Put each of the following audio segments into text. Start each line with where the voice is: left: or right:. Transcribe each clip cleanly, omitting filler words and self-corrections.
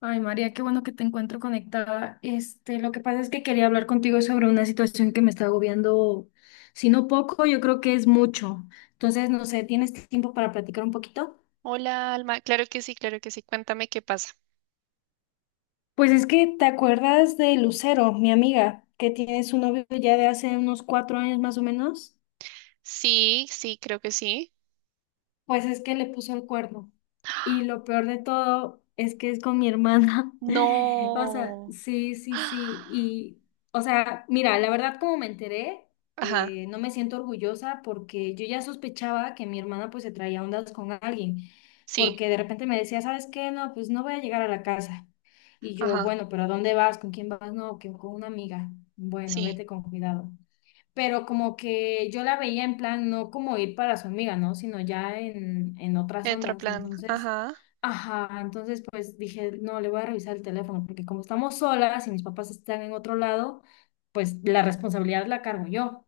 left: Ay, María, qué bueno que te encuentro conectada. Lo que pasa es que quería hablar contigo sobre una situación que me está agobiando, si no poco, yo creo que es mucho. Entonces, no sé, ¿tienes tiempo para platicar un poquito?
right: Hola, Alma. Claro que sí, claro que sí. Cuéntame qué pasa.
left: Pues es que te acuerdas de Lucero, mi amiga, que tiene su novio ya de hace unos 4 años más o menos.
right: Sí, sí, creo que sí.
left: Pues es que le puso el cuerno. Y lo peor de todo es que es con mi hermana. O sea,
right: No.
left: sí, sí, sí. Y, o sea, mira, la verdad como me enteré,
right: Ajá,
left: no me siento orgullosa porque yo ya sospechaba que mi hermana pues se traía ondas con alguien,
right: sí,
left: porque de repente me decía, ¿sabes qué? No, pues no voy a llegar a la casa. Y yo,
right: ajá,
left: bueno, pero ¿a dónde vas? ¿Con quién vas? No, que con una amiga. Bueno,
right: sí.
left: vete con cuidado, pero como que yo la veía en plan, no como ir para su amiga, ¿no? Sino ya en otras ondas.
right: Plan.
left: Entonces,
right: Ajá,
left: ajá, entonces pues dije, no, le voy a revisar el teléfono, porque como estamos solas y mis papás están en otro lado, pues la responsabilidad la cargo yo.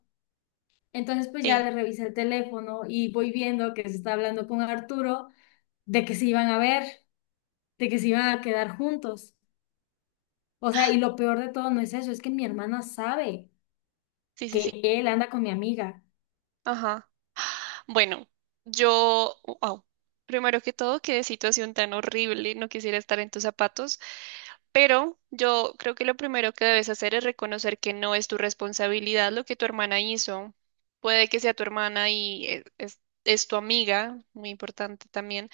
left: Entonces, pues ya
right: sí,
left: le revisé el teléfono y voy viendo que se está hablando con Arturo de que se iban a ver, de que se iban a quedar juntos. O sea, y lo peor de todo no es eso, es que mi hermana sabe
right: sí, sí, sí,
left: que él anda con mi amiga.
right: ajá. Bueno, yo, wow. Primero que todo, qué situación tan horrible. No quisiera estar en tus zapatos. Pero yo creo que lo primero que debes hacer es reconocer que no es tu responsabilidad lo que tu hermana hizo. Puede que sea tu hermana y es tu amiga, muy importante también,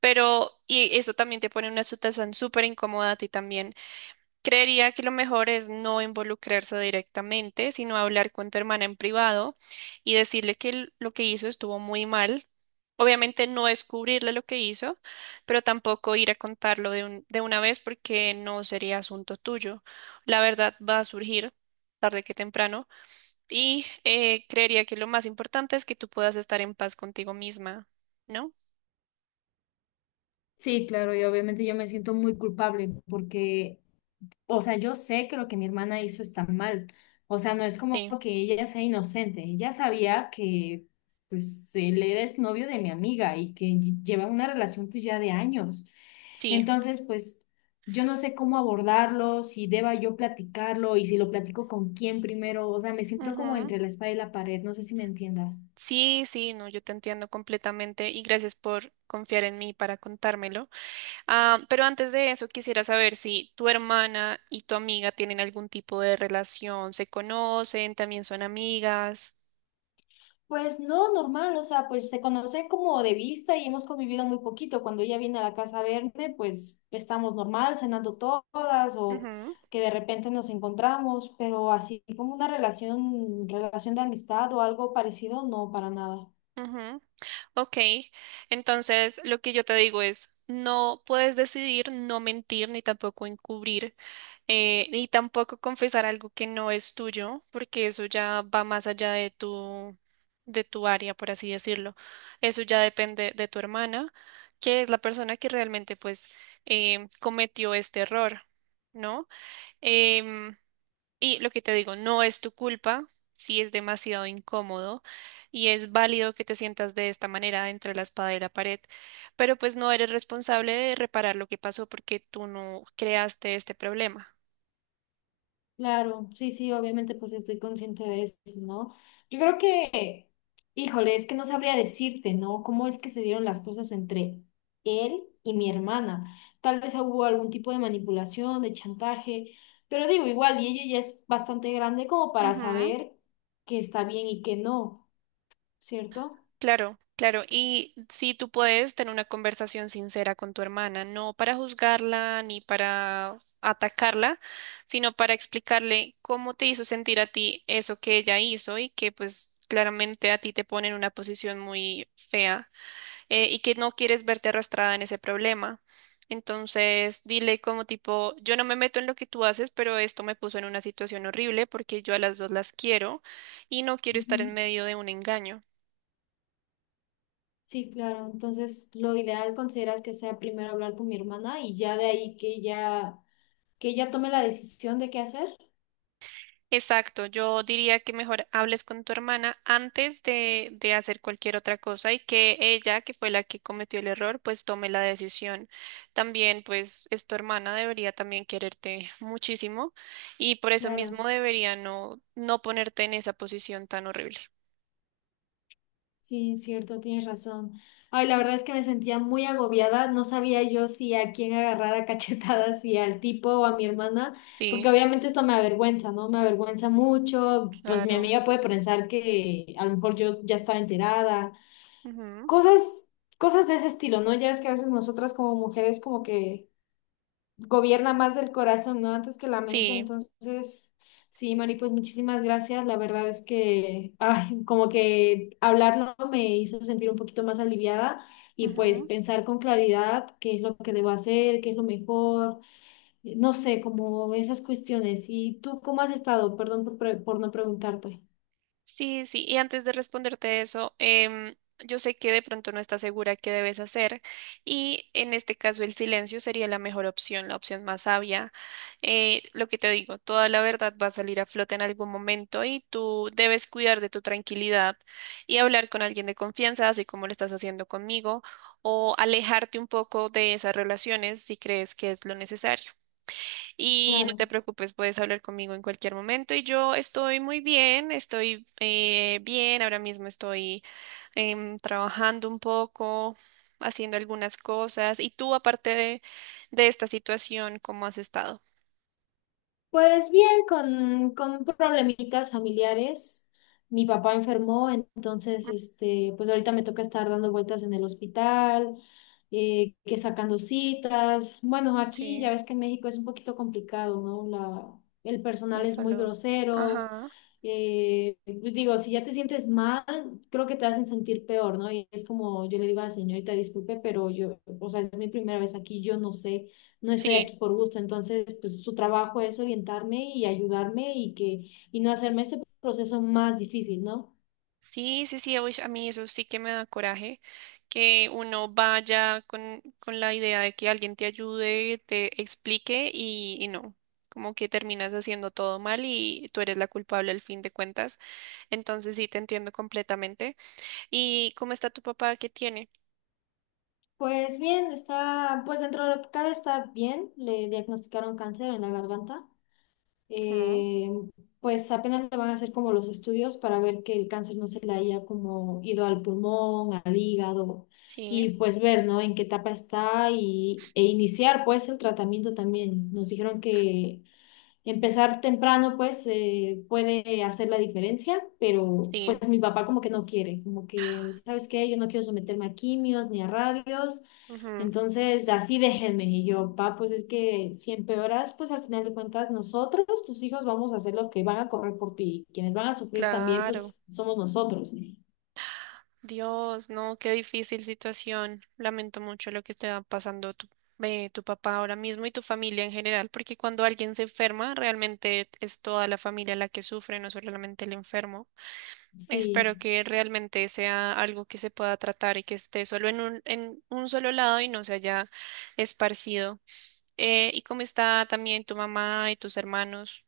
right: pero y eso también te pone en una situación súper incómoda a ti también. Creería que lo mejor es no involucrarse directamente, sino hablar con tu hermana en privado y decirle que lo que hizo estuvo muy mal. Obviamente no descubrirle lo que hizo, pero tampoco ir a contarlo de de una vez porque no sería asunto tuyo. La verdad va a surgir tarde que temprano y creería que lo más importante es que tú puedas estar en paz contigo misma, ¿no?
left: Sí, claro, y obviamente yo me siento muy culpable porque, o sea, yo sé que lo que mi hermana hizo está mal. O sea, no es como
right: Sí,
left: que ella sea inocente. Ella sabía que, pues, él era exnovio de mi amiga y que lleva una relación, pues, ya de años.
right: sí.
left: Entonces, pues, yo no sé cómo abordarlo, si deba yo platicarlo y si lo platico con quién primero. O sea, me siento como entre la espada y la pared. No sé si me entiendas.
right: Sí, sí, no, yo te entiendo completamente y gracias por confiar en mí para contármelo. Ah, pero antes de eso, quisiera saber si tu hermana y tu amiga tienen algún tipo de relación, se conocen, también son amigas.
left: Pues no, normal, o sea, pues se conoce como de vista y hemos convivido muy poquito. Cuando ella viene a la casa a verme, pues estamos normal, cenando todas o
right: Ujú,
left: que de repente nos encontramos, pero así como una relación, relación de amistad o algo parecido, no, para nada.
right: ujú. Ok, entonces lo que yo te digo es, no puedes decidir no mentir ni tampoco encubrir. Y tampoco confesar algo que no es tuyo, porque eso ya va más allá de tu área, por así decirlo. Eso ya depende de tu hermana, que es la persona que realmente pues cometió este error, ¿no? Em, y lo que te digo, no es tu culpa, si es demasiado incómodo y es válido que te sientas de esta manera entre la espada y la pared, pero pues no eres responsable de reparar lo que pasó porque tú no creaste este problema.
left: Claro, sí, sí, obviamente pues estoy consciente de eso, ¿no? Yo creo que, híjole, es que no sabría decirte, ¿no? ¿Cómo es que se dieron las cosas entre él y mi hermana? Tal vez hubo algún tipo de manipulación, de chantaje, pero digo, igual, y ella ya es bastante grande como para
right: Ujú.
left: saber que está bien y que no, ¿cierto?
right: Claro, claro. Y si tú puedes tener una conversación sincera con tu hermana, no para juzgarla ni para atacarla, sino para explicarle cómo te hizo sentir a ti eso que ella hizo y que pues claramente a ti te pone en una posición muy fea, y que no quieres verte arrastrada en ese problema. Entonces, dile como tipo, yo no me meto en lo que tú haces, pero esto me puso en una situación horrible porque yo a las dos las quiero y no quiero estar
left: Ujú.
right: en medio de un engaño.
left: Sí, claro, entonces lo ideal consideras que sea primero hablar con mi hermana y ya de ahí que ella tome la decisión de qué hacer.
right: Exacto, yo diría que mejor hables con tu hermana antes de hacer cualquier otra cosa y que ella, que fue la que cometió el error, pues tome la decisión. También, pues es tu hermana, debería también quererte muchísimo y por eso mismo
left: Claro.
right: debería no, no ponerte en esa posición tan horrible.
left: Sí, cierto, tienes razón. Ay, la verdad es que me sentía muy agobiada. No sabía yo si a quién agarrar a cachetadas, si al tipo o a mi hermana, porque
right: Sí,
left: obviamente esto me avergüenza, ¿no? Me avergüenza mucho. Pues mi
right: claro.
left: amiga puede pensar que a lo mejor yo ya estaba enterada.
right: Ujú.
left: Cosas, cosas de ese estilo, ¿no? Ya ves que a veces nosotras como mujeres como que gobierna más el corazón, ¿no? Antes que la mente.
right: Sí.
left: Entonces, sí, Mari, pues muchísimas gracias. La verdad es que, ay, como que hablarlo me hizo sentir un poquito más aliviada y pues
right: Ujú.
left: pensar con claridad qué es lo que debo hacer, qué es lo mejor, no sé, como esas cuestiones. ¿Y tú cómo has estado? Perdón por, por no preguntarte.
right: Sí, sí, y antes de responderte eso, yo sé que de pronto no estás segura qué debes hacer y en este caso el silencio sería la mejor opción, la opción más sabia. Lo que te digo, toda la verdad va a salir a flote en algún momento y tú debes cuidar de tu tranquilidad y hablar con alguien de confianza, así como lo estás haciendo conmigo, o alejarte un poco de esas relaciones si crees que es lo necesario. Y no te
left: Claro.
right: preocupes, puedes hablar conmigo en cualquier momento. Y yo estoy muy bien, estoy bien, ahora mismo estoy trabajando un poco, haciendo algunas cosas. Y tú, aparte de esta situación, ¿cómo has estado?
left: Pues bien, con problemitas familiares. Mi papá enfermó, entonces, este, pues ahorita me toca estar dando vueltas en el hospital, que sacando citas. Bueno, aquí
right: Sí,
left: ya ves que en México es un poquito complicado, ¿no? La, el
right: la
left: personal es muy
right: salud.
left: grosero.
right: Ajá.
left: Pues digo, si ya te sientes mal, creo que te hacen sentir peor, ¿no? Y es como yo le digo a la señorita, disculpe, pero yo, o sea, es mi primera vez aquí, yo no sé, no estoy
right: Sí.
left: aquí por gusto. Entonces, pues su trabajo es orientarme y ayudarme y que y no hacerme este proceso más difícil, ¿no?
right: Sí, sí, sí, uy, a mí eso sí que me da coraje, que uno vaya con la idea de que alguien te ayude, te explique y no, como que terminas haciendo todo mal y tú eres la culpable al fin de cuentas. Entonces sí, te entiendo completamente. ¿Y cómo está tu papá? ¿Qué tiene?
left: Pues bien, está, pues dentro de lo que cabe está bien. Le diagnosticaron cáncer en la garganta.
right: Ujú.
left: Eh, pues apenas le van a hacer como los estudios para ver que el cáncer no se le haya como ido al pulmón, al hígado
right: Sí,
left: y pues ver, ¿no? En qué etapa está y, e iniciar pues el tratamiento también. Nos dijeron que empezar temprano, pues, puede hacer la diferencia, pero
right: sí,
left: pues mi papá como que no quiere, como que, ¿sabes qué? Yo no quiero someterme a quimios ni a radios,
right: ujú,
left: entonces así déjenme. Y yo, papá, pues es que si empeoras, pues al final de cuentas nosotros, tus hijos, vamos a hacer lo que van a correr por ti. Quienes van a sufrir también,
right: claro.
left: pues somos nosotros.
right: Dios, no, qué difícil situación. Lamento mucho lo que está pasando tu, tu papá ahora mismo y tu familia en general, porque cuando alguien se enferma, realmente es toda la familia la que sufre, no solamente el enfermo.
left: Sí.
right: Espero que realmente sea algo que se pueda tratar y que esté solo en un solo lado y no se haya esparcido. ¿Y cómo está también tu mamá y tus hermanos?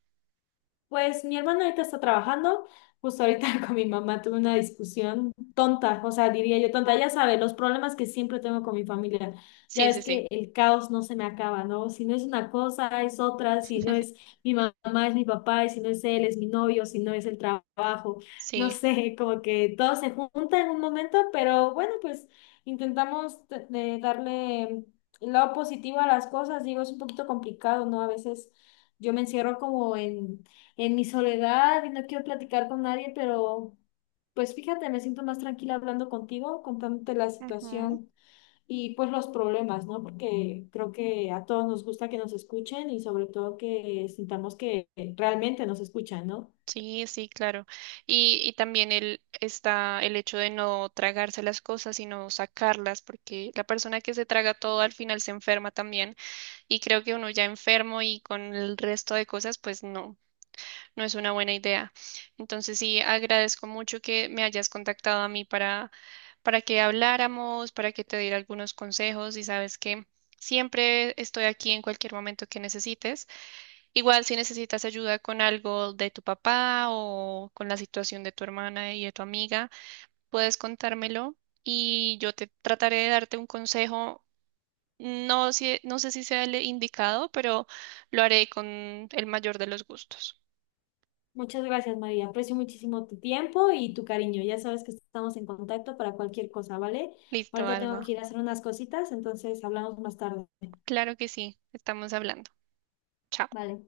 left: Pues mi hermana ahorita está trabajando, justo ahorita con mi mamá tuve una discusión tonta, o sea, diría yo tonta, ya sabes, los problemas que siempre tengo con mi familia, ya
right: Sí,
left: ves
right: sí, sí.
left: que el caos no se me acaba, ¿no? Si no es una cosa, es otra, si no es mi mamá, es mi papá, y si no es él, es mi novio, si no es el trabajo, no
right: Sí.
left: sé, como que todo se junta en un momento, pero bueno, pues intentamos de darle lo positivo a las cosas, digo, es un poquito complicado, ¿no? A veces yo me encierro como en mi soledad y no quiero platicar con nadie, pero pues fíjate, me siento más tranquila hablando contigo, contándote la situación y pues los problemas, ¿no? Porque creo que a todos nos gusta que nos escuchen y sobre todo que sintamos que realmente nos escuchan, ¿no?
right: Sí, sí, claro. Y también el, está el hecho de no tragarse las cosas, sino sacarlas, porque la persona que se traga todo al final se enferma también. Y creo que uno ya enfermo y con el resto de cosas, pues no, no es una buena idea. Entonces sí, agradezco mucho que me hayas contactado a mí para que habláramos, para que te diera algunos consejos y sabes que siempre estoy aquí en cualquier momento que necesites. Igual si necesitas ayuda con algo de tu papá o con la situación de tu hermana y de tu amiga, puedes contármelo y yo te trataré de darte un consejo. No, no sé si sea el indicado, pero lo haré con el mayor de los gustos.
left: Muchas gracias, María. Aprecio muchísimo tu tiempo y tu cariño. Ya sabes que estamos en contacto para cualquier cosa, ¿vale?
right: Listo,
left: Ahorita tengo que
right: Alma.
left: ir a hacer unas cositas, entonces hablamos más tarde.
right: Claro que sí, estamos hablando. Chao.
left: Vale.